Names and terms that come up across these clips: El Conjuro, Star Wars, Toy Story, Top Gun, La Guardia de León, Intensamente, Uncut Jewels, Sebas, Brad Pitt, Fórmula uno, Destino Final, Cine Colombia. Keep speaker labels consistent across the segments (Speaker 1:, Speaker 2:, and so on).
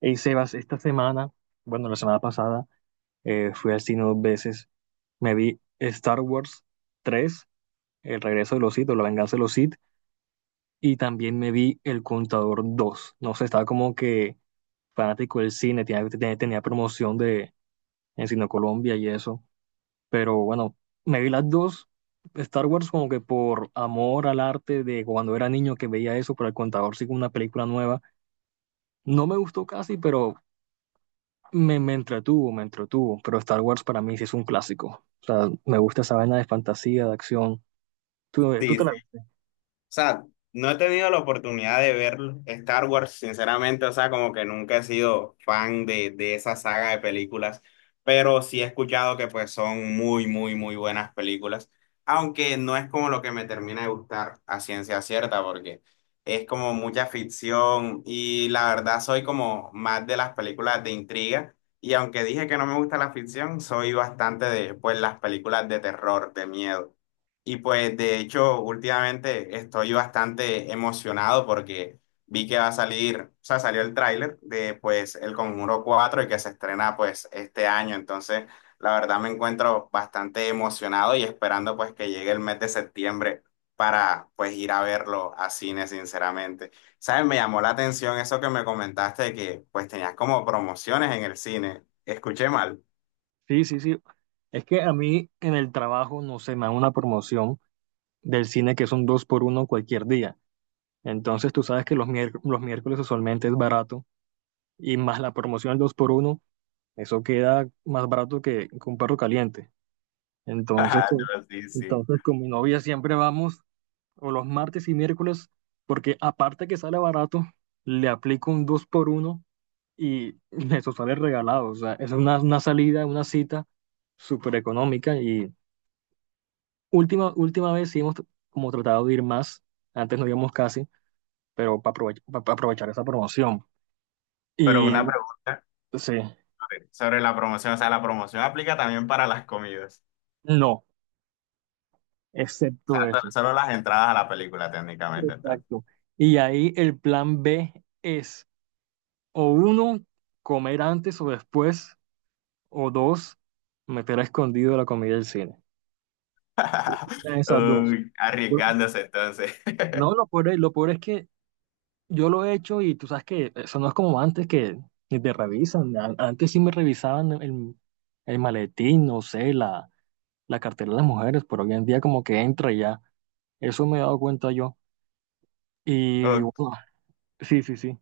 Speaker 1: Hey Sebas, esta semana, bueno, la semana pasada, fui al cine dos veces. Me vi Star Wars 3, El regreso de los Sith o La venganza de los Sith, y también me vi El Contador 2. No sé, estaba como que fanático del cine, tenía promoción de, en Cine Colombia y eso. Pero bueno, me vi las dos. Star Wars como que por amor al arte de cuando era niño que veía eso, pero El Contador sí como una película nueva. No me gustó casi, pero Me entretuvo, pero Star Wars para mí sí es un clásico. O sea, me gusta esa vaina de fantasía, de acción. ¿Tú
Speaker 2: Sí,
Speaker 1: te
Speaker 2: sí. O
Speaker 1: la viste?
Speaker 2: sea, no he tenido la oportunidad de ver Star Wars, sinceramente. O sea, como que nunca he sido fan de esa saga de películas, pero sí he escuchado que pues son muy buenas películas, aunque no es como lo que me termina de gustar a ciencia cierta, porque es como mucha ficción y la verdad soy como más de las películas de intriga. Y aunque dije que no me gusta la ficción, soy bastante de pues las películas de terror, de miedo. Y pues de hecho últimamente estoy bastante emocionado porque vi que va a salir, o sea, salió el tráiler de pues El Conjuro 4 y que se estrena pues este año. Entonces, la verdad me encuentro bastante emocionado y esperando pues que llegue el mes de septiembre para pues ir a verlo a cine, sinceramente. ¿Sabes? Me llamó la atención eso que me comentaste de que pues tenías como promociones en el cine. Escuché mal.
Speaker 1: Sí, sí, sí. Es que a mí en el trabajo, no sé, me dan una promoción del cine que son dos por uno cualquier día. Entonces tú sabes que los miércoles usualmente es barato y más la promoción del dos por uno, eso queda más barato que un perro caliente. Entonces con,
Speaker 2: Sí, sí.
Speaker 1: entonces con mi novia siempre vamos o los martes y miércoles, porque aparte que sale barato, le aplico un 2 por uno y eso sale regalado. O sea, es una salida, una cita súper económica y última vez sí hemos como tratado de ir más, antes no íbamos casi, pero para aprovechar esa promoción.
Speaker 2: Pero
Speaker 1: Y
Speaker 2: una
Speaker 1: claro.
Speaker 2: pregunta
Speaker 1: Sí,
Speaker 2: sobre la promoción. O sea, ¿la promoción aplica también para las comidas?
Speaker 1: no,
Speaker 2: O
Speaker 1: excepto
Speaker 2: sea,
Speaker 1: eso.
Speaker 2: solo las entradas a la película técnicamente, entonces.
Speaker 1: Exacto. Y ahí el plan B es, o uno, comer antes o después, o dos, meter a escondido la comida del cine. Eran esas dos.
Speaker 2: Uy,
Speaker 1: Bu-
Speaker 2: arriesgándose entonces.
Speaker 1: No, lo peor es que yo lo he hecho y tú sabes que eso no es como antes que ni te revisan. Antes sí me revisaban el maletín, no sé, la cartera de las mujeres, pero hoy en día como que entra y ya. Eso me he dado cuenta yo. Y
Speaker 2: Ok.
Speaker 1: bueno, sí, sí, sí.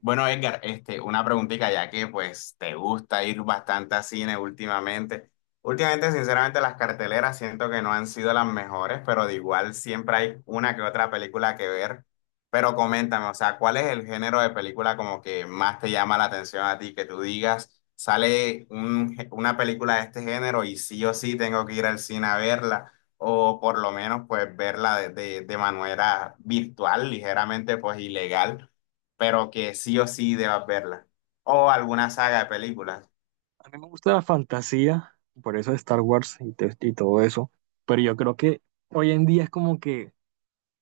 Speaker 2: Bueno, Edgar, una preguntita, ya que pues te gusta ir bastante a cine últimamente. Últimamente, sinceramente, las carteleras siento que no han sido las mejores, pero de igual siempre hay una que otra película que ver. Pero coméntame, o sea, ¿cuál es el género de película como que más te llama la atención a ti? Que tú digas, sale un una película de este género y sí o sí tengo que ir al cine a verla, o por lo menos pues verla de, de manera virtual, ligeramente pues ilegal, pero que sí o sí debas verla. O alguna saga de películas.
Speaker 1: A mí me gusta la fantasía, por eso Star Wars y todo eso. Pero yo creo que hoy en día es como que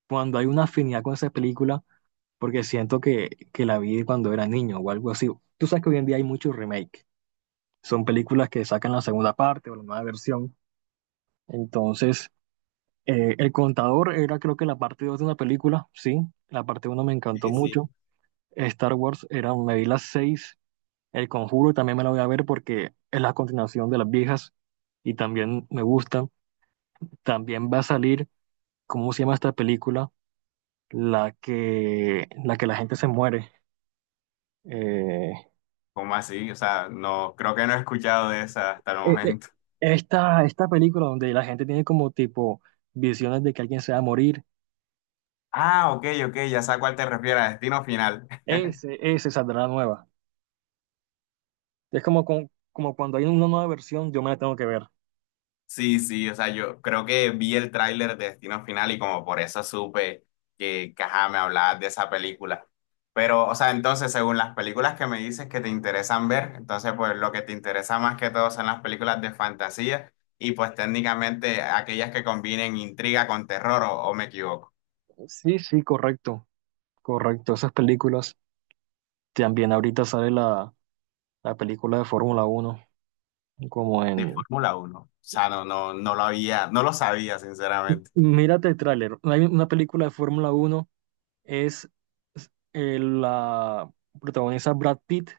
Speaker 1: cuando hay una afinidad con esa película, porque siento que la vi cuando era niño o algo así. Tú sabes que hoy en día hay muchos remake. Son películas que sacan la segunda parte o la nueva versión. Entonces, El Contador era creo que la parte 2 de una película, sí. La parte uno me encantó
Speaker 2: Sí, sí.
Speaker 1: mucho. Star Wars era, me vi las seis. El Conjuro también me la voy a ver porque es la continuación de las viejas y también me gusta. También va a salir, ¿cómo se llama esta película? La que la gente se muere. Eh,
Speaker 2: ¿Cómo así? O sea, no, creo que no he escuchado de esa hasta el
Speaker 1: Eh, eh,
Speaker 2: momento.
Speaker 1: esta película donde la gente tiene como tipo visiones de que alguien se va a morir,
Speaker 2: Ah, ok, ok, ya sé a cuál te refieres, a Destino Final.
Speaker 1: ese saldrá nueva. Es como cuando hay una nueva versión, yo me la tengo que ver.
Speaker 2: Sí, sí, o sea, yo creo que vi el tráiler de Destino Final y como por eso supe que ajá, me hablabas de esa película. Pero, o sea, entonces, según las películas que me dices que te interesan ver, entonces, pues lo que te interesa más que todo son las películas de fantasía y pues técnicamente aquellas que combinen intriga con terror, o, ¿o me equivoco?
Speaker 1: Sí, sí, correcto, correcto. Esas películas, también ahorita sale la película de Fórmula uno como
Speaker 2: De
Speaker 1: en...
Speaker 2: Fórmula uno, o sea, no, no, no lo había, no lo sabía, sinceramente.
Speaker 1: Mírate el tráiler, hay una película de Fórmula uno, es la protagonista Brad Pitt,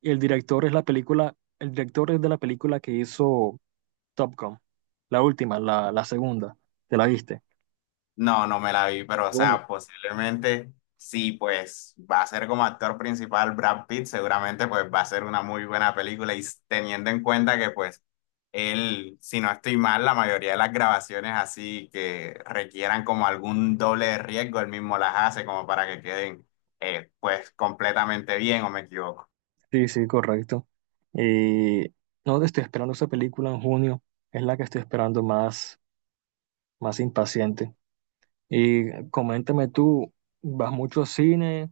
Speaker 1: y el director es la película, el director es de la película que hizo... Top Gun. La última, la segunda. ¿Te la viste?
Speaker 2: No, no me la vi, pero o
Speaker 1: Bueno,
Speaker 2: sea, posiblemente sí, pues va a ser como actor principal Brad Pitt, seguramente pues va a ser una muy buena película y teniendo en cuenta que pues él, si no estoy mal, la mayoría de las grabaciones así que requieran como algún doble de riesgo, él mismo las hace como para que queden pues completamente bien, ¿o me equivoco?
Speaker 1: sí, sí, correcto. Eh, no estoy esperando esa película en junio, es la que estoy esperando más impaciente. Y coméntame tú, ¿vas mucho al cine?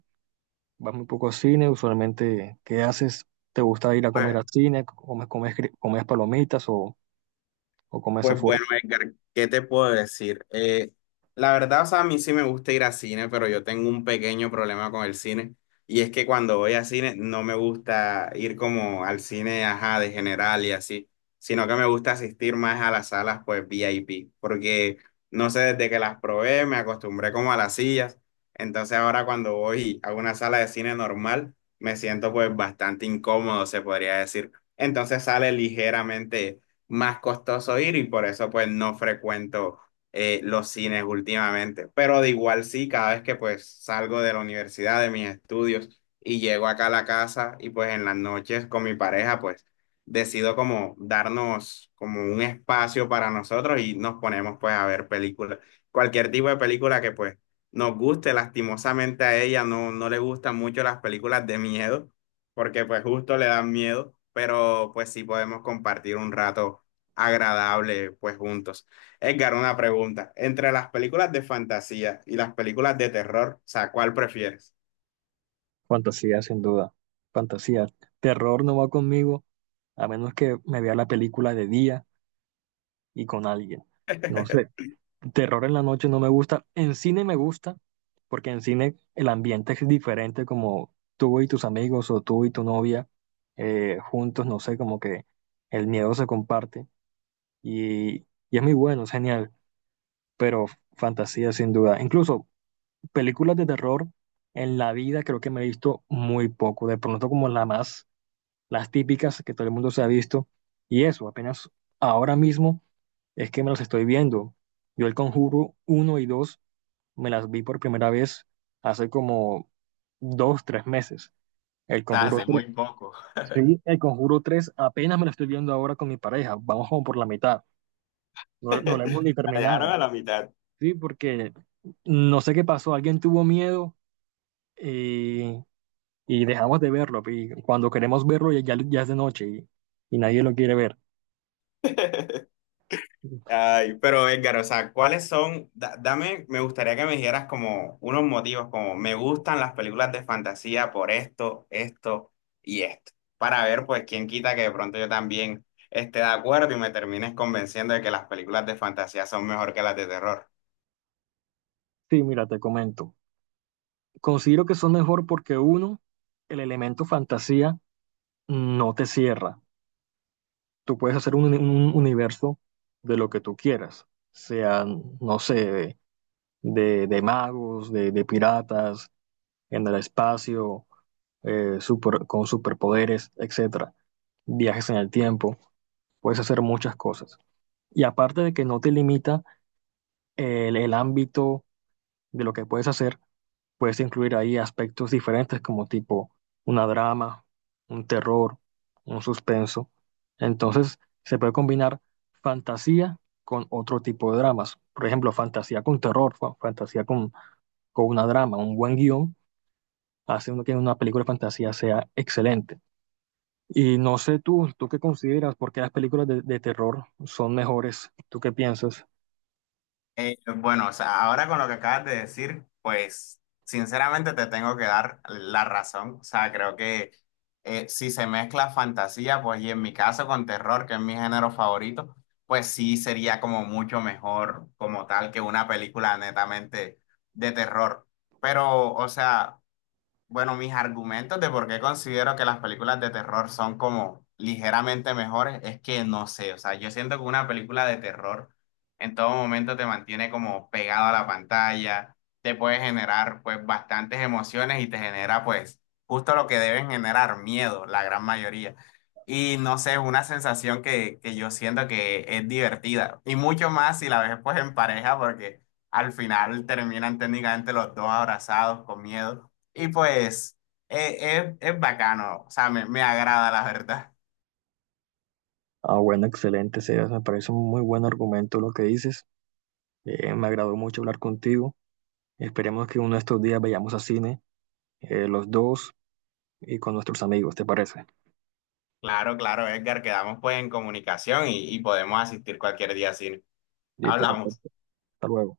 Speaker 1: ¿Vas muy poco al cine? Usualmente, ¿qué haces? ¿Te gusta ir a comer
Speaker 2: Pues
Speaker 1: al cine? ¿Comes palomitas o comes
Speaker 2: Pues
Speaker 1: afuera?
Speaker 2: bueno, Edgar, ¿qué te puedo decir? La verdad, o sea, a mí sí me gusta ir a cine, pero yo tengo un pequeño problema con el cine. Y es que cuando voy a cine no me gusta ir como al cine, ajá, de general y así, sino que me gusta asistir más a las salas, pues VIP, porque no sé, desde que las probé me acostumbré como a las sillas. Entonces ahora cuando voy a una sala de cine normal, me siento pues bastante incómodo, se podría decir. Entonces sale ligeramente más costoso ir y por eso pues no frecuento los cines últimamente. Pero de igual sí, cada vez que pues salgo de la universidad, de mis estudios y llego acá a la casa y pues en las noches con mi pareja pues decido como darnos como un espacio para nosotros y nos ponemos pues a ver películas, cualquier tipo de película que pues nos guste. Lastimosamente a ella no le gustan mucho las películas de miedo porque pues justo le dan miedo, pero pues sí podemos compartir un rato agradable, pues juntos. Edgar, una pregunta. Entre las películas de fantasía y las películas de terror, o sea, ¿cuál prefieres?
Speaker 1: Fantasía, sin duda. Fantasía. Terror no va conmigo, a menos que me vea la película de día y con alguien. No sé, terror en la noche no me gusta. En cine me gusta, porque en cine el ambiente es diferente, como tú y tus amigos o tú y tu novia, juntos, no sé, como que el miedo se comparte y, y es muy bueno, es genial, pero fantasía sin duda. Incluso películas de terror en la vida creo que me he visto muy poco, de pronto como las típicas que todo el mundo se ha visto y eso, apenas ahora mismo. Es que me los estoy viendo. Yo el Conjuro uno y 2 me las vi por primera vez hace como 2, 3 meses. El Conjuro
Speaker 2: Hace
Speaker 1: tres,
Speaker 2: muy poco.
Speaker 1: sí, el Conjuro 3 apenas me lo estoy viendo ahora con mi pareja. Vamos como por la mitad. No, no lo hemos ni
Speaker 2: La dejaron a
Speaker 1: terminado.
Speaker 2: la mitad.
Speaker 1: Sí, porque no sé qué pasó. Alguien tuvo miedo, eh, y dejamos de verlo. Y cuando queremos verlo ya, ya es de noche y nadie lo quiere ver.
Speaker 2: Ay, pero Edgar, o sea, ¿cuáles son? Dame, me gustaría que me dijeras como unos motivos, como me gustan las películas de fantasía por esto, esto y esto, para ver, pues, quién quita que de pronto yo también esté de acuerdo y me termines convenciendo de que las películas de fantasía son mejor que las de terror.
Speaker 1: Sí, mira, te comento. Considero que son mejor porque uno, el elemento fantasía no te cierra. Tú puedes hacer un universo de lo que tú quieras, sean, no sé, de magos, de piratas, en el espacio, con superpoderes, etcétera. Viajes en el tiempo, puedes hacer muchas cosas. Y aparte de que no te limita el ámbito de lo que puedes hacer, puedes incluir ahí aspectos diferentes como tipo una drama, un terror, un suspenso. Entonces, se puede combinar fantasía con otro tipo de dramas. Por ejemplo, fantasía con terror, fantasía con una drama, un buen guión hace uno que una película de fantasía sea excelente. Y no sé tú, ¿tú qué consideras? ¿Por qué las películas de terror son mejores? ¿Tú qué piensas?
Speaker 2: Bueno, o sea, ahora con lo que acabas de decir, pues sinceramente te tengo que dar la razón. O sea, creo que si se mezcla fantasía, pues y en mi caso con terror, que es mi género favorito, pues sí sería como mucho mejor como tal que una película netamente de terror. Pero, o sea, bueno, mis argumentos de por qué considero que las películas de terror son como ligeramente mejores es que no sé, o sea, yo siento que una película de terror en todo momento te mantiene como pegado a la pantalla, te puede generar pues bastantes emociones y te genera pues justo lo que deben generar, miedo, la gran mayoría. Y no sé, es una sensación que yo siento que es divertida y mucho más si la ves pues en pareja porque al final terminan técnicamente los dos abrazados con miedo. Y pues es bacano. O sea, me agrada la verdad.
Speaker 1: Ah, bueno, excelente, Sebas. Me parece un muy buen argumento lo que dices. Me agradó mucho hablar contigo. Esperemos que uno de estos días vayamos a cine, los dos y con nuestros amigos, ¿te parece?
Speaker 2: Claro, claro, Edgar, quedamos pues en comunicación y podemos asistir cualquier día así.
Speaker 1: Listo,
Speaker 2: Hablamos.
Speaker 1: perfecto. Hasta luego.